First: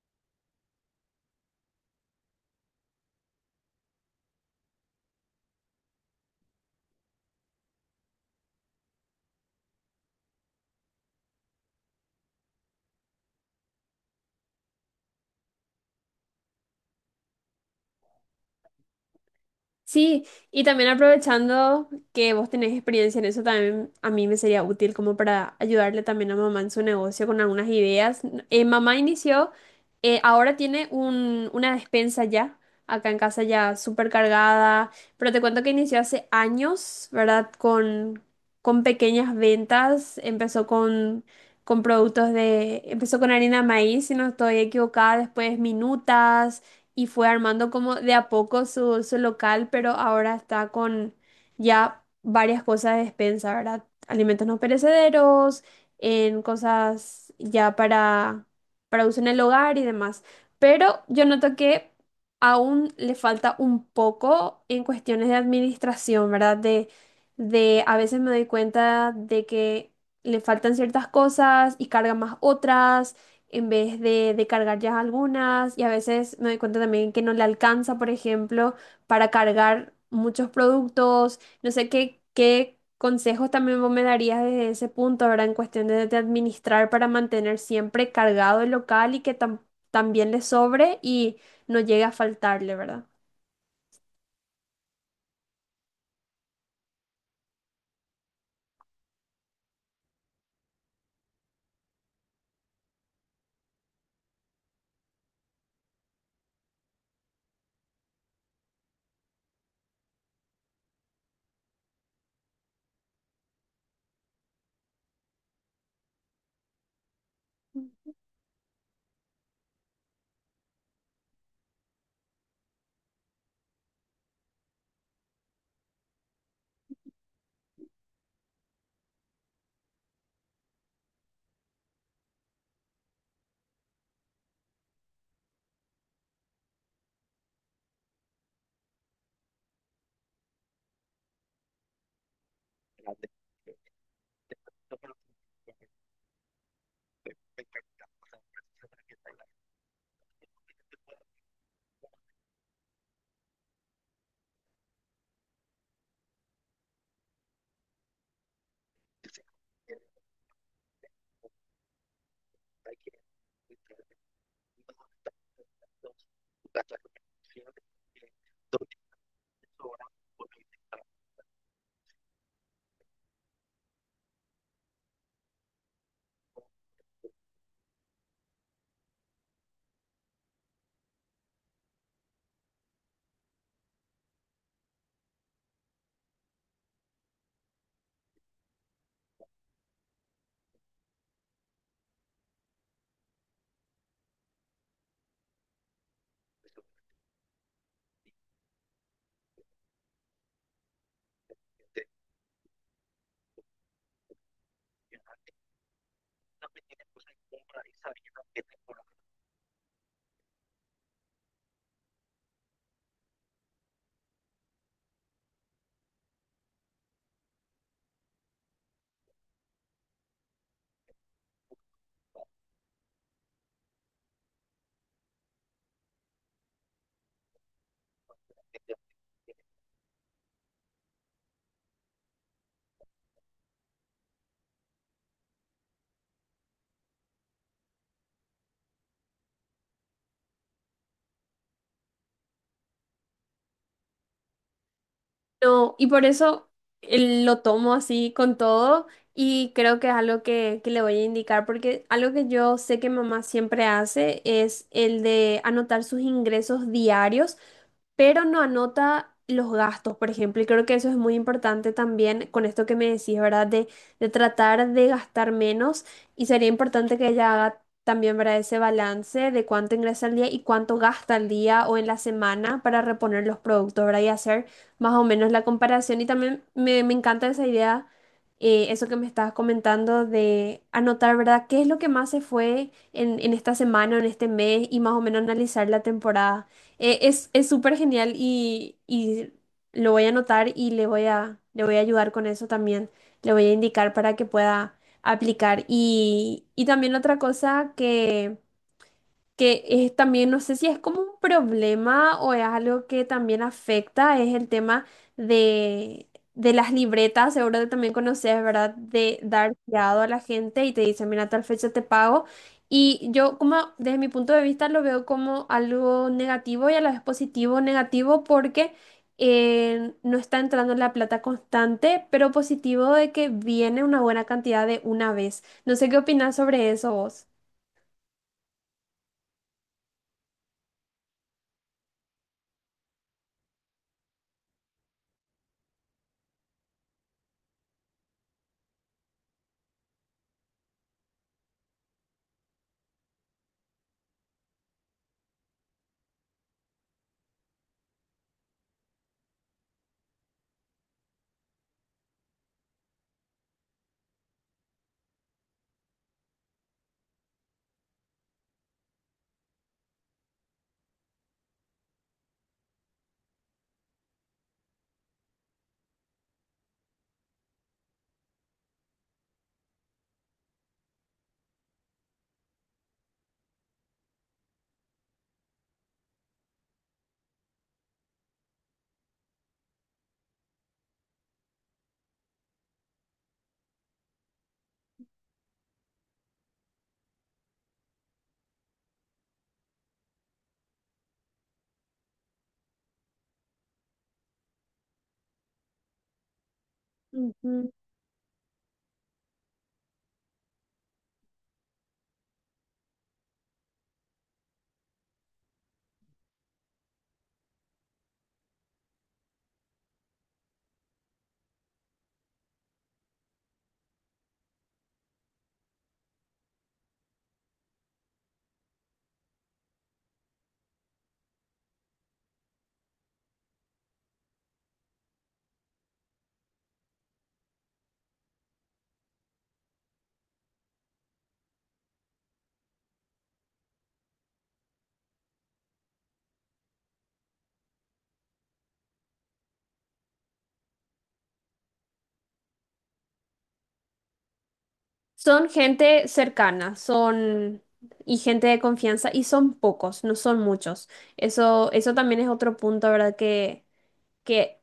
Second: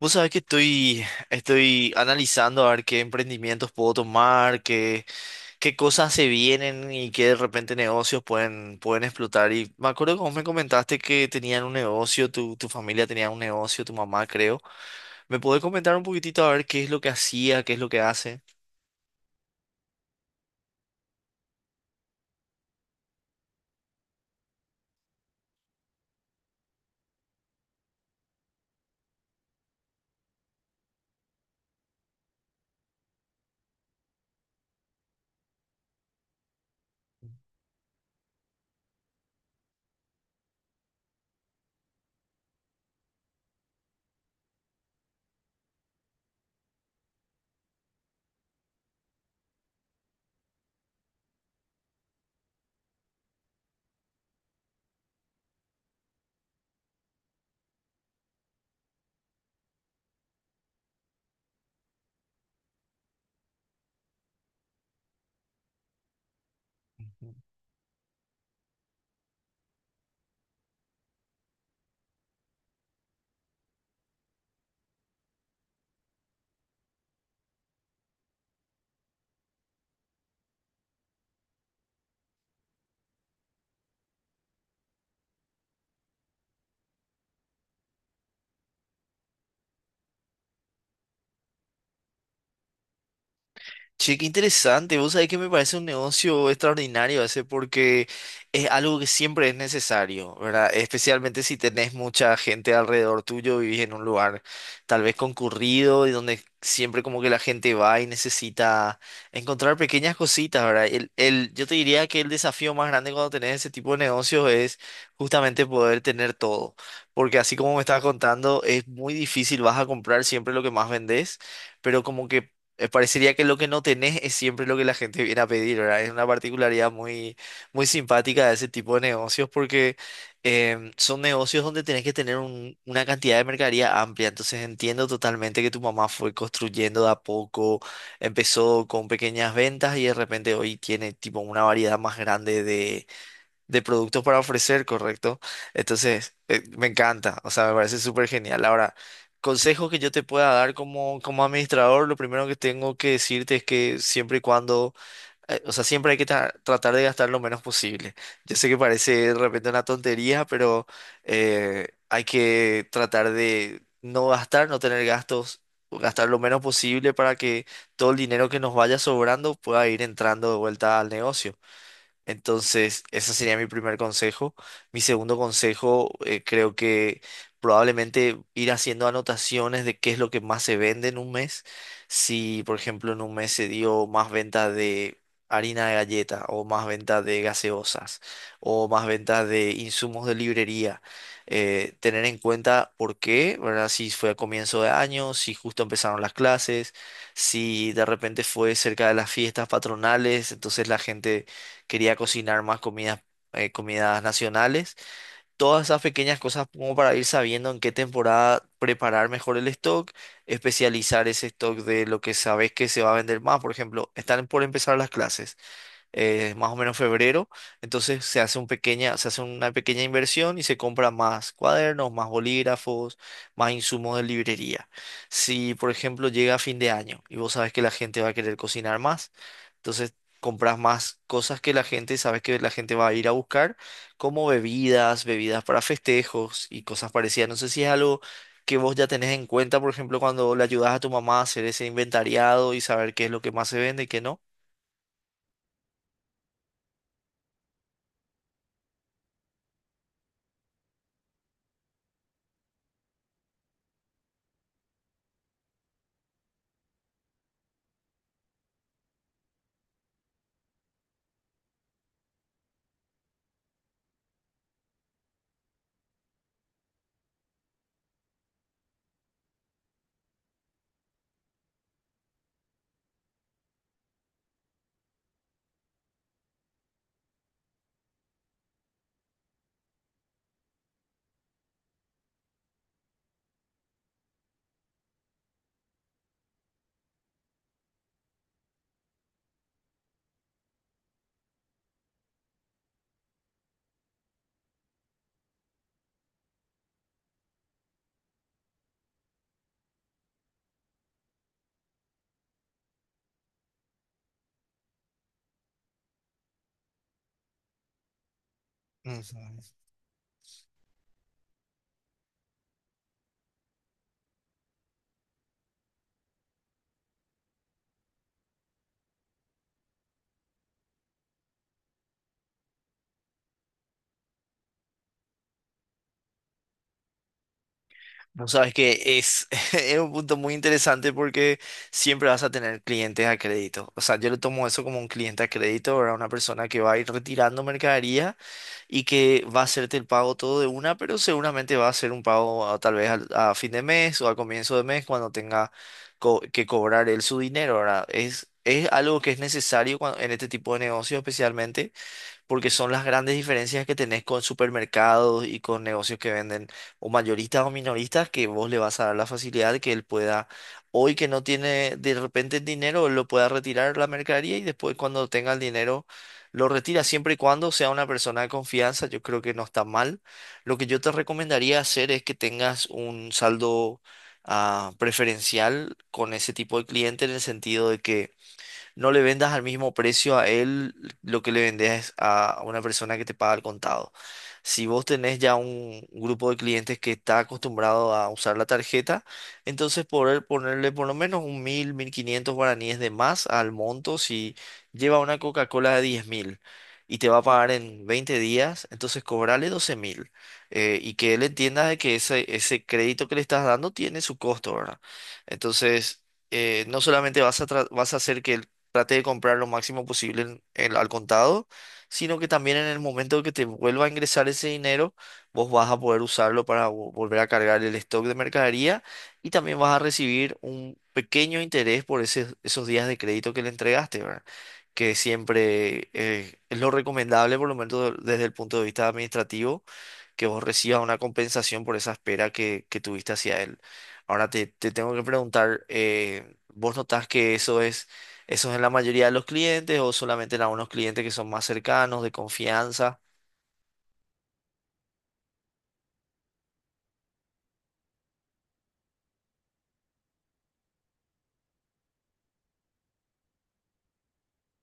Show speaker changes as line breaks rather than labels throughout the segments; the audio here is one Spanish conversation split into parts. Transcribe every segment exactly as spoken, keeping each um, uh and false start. Vos sabés que estoy, estoy analizando a ver qué emprendimientos puedo tomar, qué, qué cosas se vienen y qué de repente negocios pueden, pueden explotar. Y me acuerdo que vos me comentaste que tenían un negocio, tu, tu familia tenía un negocio, tu mamá creo. ¿Me podés comentar un poquitito a ver qué es lo que hacía, qué es lo que hace?
Sí, y también aprovechando que vos tenés experiencia en eso, también a mí me sería útil como para ayudarle también a mamá en su negocio con algunas ideas. Eh, mamá inició, eh, ahora tiene un, una despensa ya, acá en casa ya súper cargada, pero te cuento que inició hace años, ¿verdad? Con, con pequeñas ventas, empezó con, con productos de, empezó con harina de maíz, si no estoy equivocada, después minutas y fue armando como de a poco su, su local, pero ahora está con ya varias cosas de despensa, ¿verdad? Alimentos no perecederos, en cosas ya para, para uso en el hogar y demás. Pero yo noto que aún le falta un poco en cuestiones de administración, ¿verdad? De, de a veces me doy cuenta de que le faltan ciertas cosas y carga más otras en vez de, de cargar ya algunas y a veces me doy cuenta también que no le alcanza, por ejemplo, para cargar muchos productos. No sé qué, qué consejos también vos me darías desde ese punto, verdad. En cuestión de, de administrar para mantener siempre cargado el local y que tam- también le sobre y no llegue a faltarle, ¿verdad?
Che, qué interesante. Vos sabés que me parece un negocio extraordinario ese porque es algo que siempre es necesario, ¿verdad? Especialmente si tenés mucha gente alrededor tuyo, vivís en un lugar tal vez concurrido y donde siempre como que la gente va y necesita encontrar pequeñas cositas, ¿verdad? El, el, yo te diría que el desafío más grande cuando tenés ese tipo de negocios es justamente poder tener todo, porque así como me estabas contando, es muy difícil, vas a comprar siempre lo que más vendés, pero como que eh, parecería que lo que no tenés es siempre lo que la gente viene a pedir, ¿verdad? Es una particularidad muy, muy simpática de ese tipo de negocios porque em, son negocios donde tenés que tener un- una cantidad de mercadería amplia. Entonces entiendo totalmente que tu mamá fue construyendo de a poco, empezó con pequeñas ventas y de repente hoy tiene tipo una variedad más grande de productos para ofrecer, ¿correcto? Entonces, eh, me encanta, o sea, me parece súper genial. Ahora, consejos que yo te pueda dar como, como administrador, lo primero que tengo que decirte es que siempre y cuando, eh, o sea, siempre hay que tra- tratar de gastar lo menos posible. Yo sé que parece de repente una tontería, pero eh, hay que tratar de no gastar, no tener gastos. Gastar lo menos posible para que todo el dinero que nos vaya sobrando pueda ir entrando de vuelta al negocio. Entonces, ese sería mi primer consejo. Mi segundo consejo, eh, creo que probablemente ir haciendo anotaciones de qué es lo que más se vende en un mes. Si, por ejemplo, en un mes se dio más venta de harina de galleta o más venta de gaseosas o más venta de insumos de librería. Eh, tener en cuenta por qué, ¿verdad? Si fue a comienzo de año, si justo empezaron las clases, si de repente fue cerca de las fiestas patronales, entonces la gente quería cocinar más comidas, eh, comidas nacionales. Todas esas pequeñas cosas como para ir sabiendo en qué temporada preparar mejor el stock, especializar ese stock de lo que sabes que se va a vender más. Por ejemplo, están por empezar las clases, eh, más o menos febrero. Entonces se hace un pequeña, se hace una pequeña inversión y se compra más cuadernos, más bolígrafos, más insumos de librería. Si, por ejemplo, llega a fin de año y vos sabes que la gente va a querer cocinar más, entonces compras más cosas que la gente, sabes que la gente va a ir a buscar, como bebidas, bebidas para festejos y cosas parecidas. No sé si es algo que vos ya tenés en cuenta, por ejemplo, cuando le ayudas a tu mamá a hacer ese inventariado y saber qué es lo que más se vende y qué no.
No, y por eso eh, lo tomo así con todo y creo que es algo que, que le voy a indicar, porque algo que yo sé que mamá siempre hace es el de anotar sus ingresos diarios, pero no anota los gastos, por ejemplo, y creo que eso es muy importante también con esto que me decís, ¿verdad? De, de tratar de gastar menos y sería importante que ella haga también, ¿verdad? Ese balance de cuánto ingresa al día y cuánto gasta al día o en la semana para reponer los productos, ¿verdad? Y hacer más o menos la comparación y también me, me encanta esa idea, eh, eso que me estabas comentando de anotar, ¿verdad? ¿Qué es lo que más se fue en, en esta semana, en este mes y más o menos analizar la temporada? Eh, es, es súper genial y, y lo voy a anotar y le voy a, le voy a ayudar con eso también, le voy a indicar para que pueda aplicar. Y, y también otra cosa que que es también, no sé si es como un problema o es algo que también afecta, es el tema de, de las libretas, seguro que también conoces, ¿verdad? De
Ujú.
dar fiado a la gente y te dicen, mira, tal fecha te pago. Y yo como desde mi punto de vista lo veo como algo negativo y a la vez positivo, negativo porque eh, no está entrando la plata constante, pero positivo de que viene una buena cantidad de una vez. No sé qué opinas sobre eso vos.
Vos sabes que es, es un punto muy interesante porque siempre vas a tener clientes a crédito. O sea, yo lo tomo eso como un cliente a crédito, ¿verdad? Una persona que va a ir retirando mercadería y que va a hacerte el pago todo de una, pero seguramente va a hacer un pago a- tal vez al- a fin de mes o a comienzo de mes cuando tenga co- que cobrar él su dinero, ¿verdad? Es, es algo que es necesario cuando en este tipo de negocio, especialmente porque son las grandes diferencias que tenés con supermercados y con negocios que venden o mayoristas o minoristas, que vos le vas a dar la facilidad de que él pueda, hoy que no tiene de repente el dinero, él lo pueda retirar la mercadería y después cuando tenga el dinero. Lo retira siempre y cuando sea una persona de confianza, yo creo que no está mal. Lo que yo te recomendaría hacer es que tengas un saldo ah, preferencial con ese tipo de cliente, en el sentido de que no le vendas al mismo precio a él lo que le vendes a una persona que te paga al contado. Si vos tenés ya un grupo de clientes que está acostumbrado a usar la tarjeta, entonces poder ponerle por lo menos un mil, mil quinientos guaraníes de más al monto si lleva una Coca-Cola de diez mil. Y te va a pagar
Ujú.
en veinte días, entonces cobrale doce mil. Eh, y que él entienda de que ese, ese crédito que le estás dando tiene su costo, ¿verdad? Entonces, eh, no solamente vas a, tra- vas a hacer que trate de comprar lo máximo posible en- en- al contado, sino que también en el momento que te vuelva a ingresar ese dinero, vos vas a poder usarlo para vo- volver a cargar el stock de mercadería y también vas a recibir un pequeño interés por ese- esos días de crédito que le entregaste, ¿verdad? Que siempre eh, es lo recomendable, por lo menos desde el punto de vista administrativo, que vos recibas una compensación por esa espera que, que tuviste hacia él. Ahora te, te tengo que preguntar, eh, ¿vos notás que eso es eso es en la mayoría de los clientes o solamente en algunos clientes que son más cercanos, de confianza?
Son gente cercana, son y gente de confianza y son pocos, no son muchos. Eso, eso también es otro punto, ¿verdad? Que que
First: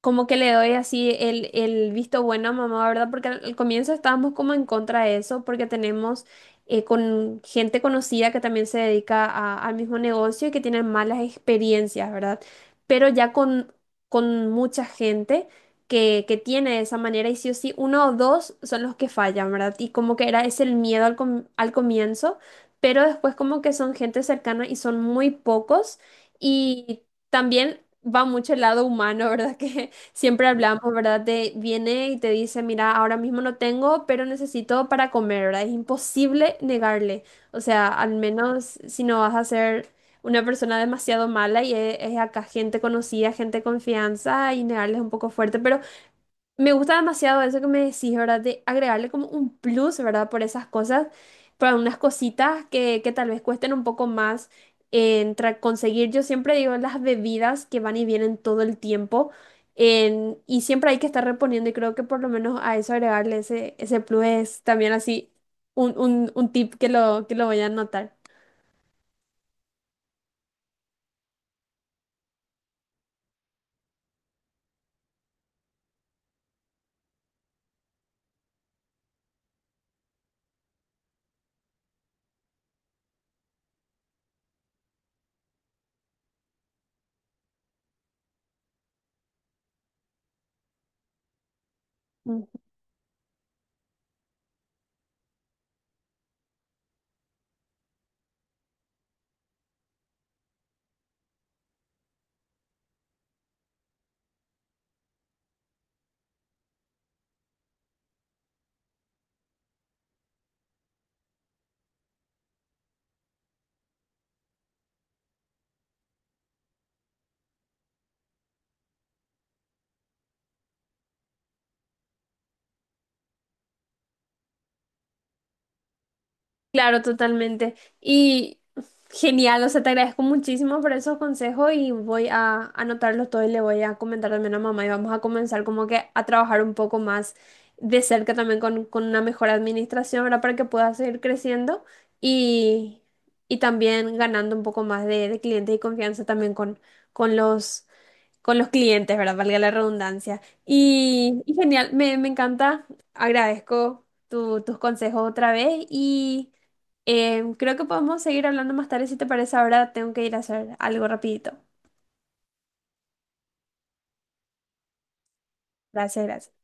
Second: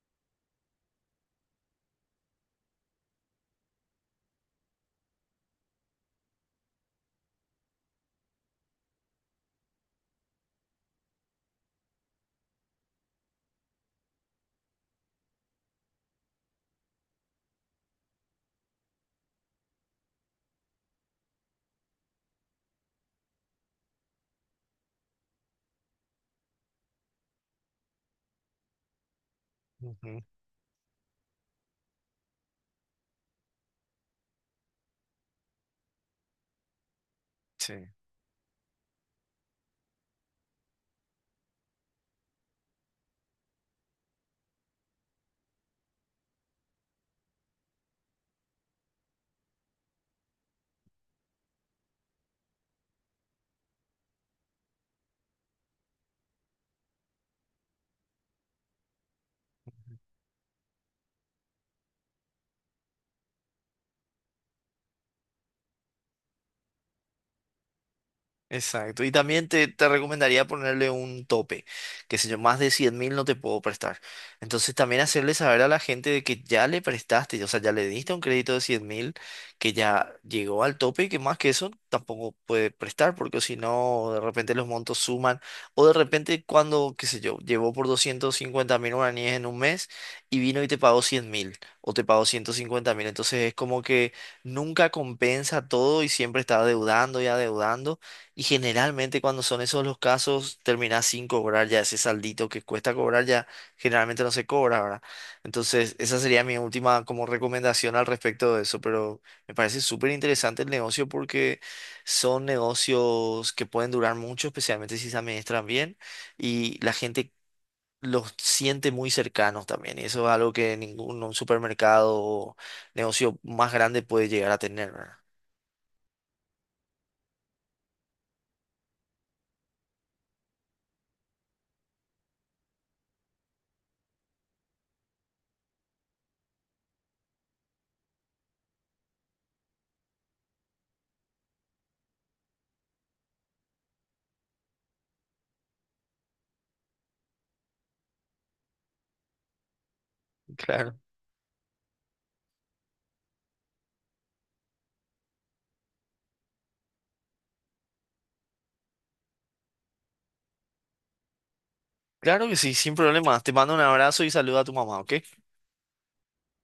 como que le doy así el, el visto bueno a mamá, ¿verdad? Porque al, al comienzo estábamos como en contra de eso, porque tenemos eh, con gente conocida que también se dedica a- al mismo negocio y que tienen malas experiencias, ¿verdad? Pero ya con, con mucha gente. Que, que tiene de esa manera y sí o sí uno o dos son los que fallan, ¿verdad? Y como que era ese el miedo al, com- al comienzo, pero después como que son gente cercana y son muy pocos. Y también va mucho el lado humano, ¿verdad? Que
Ujú.
siempre hablamos, ¿verdad? Te viene y te dice, mira, ahora mismo no tengo, pero necesito para comer, ¿verdad? Es imposible negarle. O sea,
Sí.
al menos si no vas a ser una persona demasiado mala y es, es acá gente conocida, gente de confianza y negarle es un poco fuerte, pero me gusta demasiado eso que me decís, ¿verdad? De agregarle como un plus, ¿verdad? Por esas cosas, por unas cositas que, que tal vez cuesten un poco más en tra- conseguir. Yo siempre digo las bebidas que van y vienen todo el tiempo en- y siempre hay que estar reponiendo y creo que por lo menos a eso agregarle ese, ese plus es también así un, un, un tip que lo, que lo voy a anotar.
Exacto. Y también te, te recomendaría ponerle un tope, que sé yo, más de cien mil no te puedo prestar. Entonces también hacerle saber a la gente de que ya le prestaste, o sea, ya le diste un crédito de cien mil, que ya llegó al tope y que más que eso tampoco puede prestar, porque si no, de repente los montos suman, o de repente cuando, qué sé yo, llevó por doscientos cincuenta mil guaraníes en un mes y vino y te pagó cien mil, o te pagó
Mm.
ciento cincuenta mil. Entonces es como que nunca compensa todo y siempre está adeudando y adeudando. Y generalmente cuando son esos los casos, terminás sin cobrar ya ese saldito que cuesta cobrar, ya generalmente no se cobra, ¿verdad? Entonces, esa sería mi última como recomendación al respecto de eso, pero me parece súper interesante el negocio porque son negocios que pueden durar mucho, especialmente si se administran bien y la gente los siente muy cercanos también. Y eso es algo que ningún un supermercado o negocio más grande puede llegar a tener, ¿verdad?
Claro, totalmente. Y genial, o sea, te agradezco muchísimo por esos consejos y voy a anotarlos todos y le voy a comentar también a mamá y vamos a comenzar como que a trabajar un poco más de cerca también con, con una mejor administración, ¿verdad? Para que pueda seguir creciendo y, y también ganando un poco más de, de clientes y confianza también con, con los con los clientes, ¿verdad? Valga la redundancia.
Claro.
Y, y genial, me, me encanta, agradezco tu- tus consejos otra vez y eh, creo que podemos seguir hablando más tarde si te parece. Ahora tengo que ir a hacer algo rapidito.
Claro que sí, sin problema. Te mando un abrazo y saluda a tu mamá, ¿ok?
Gracias, gracias.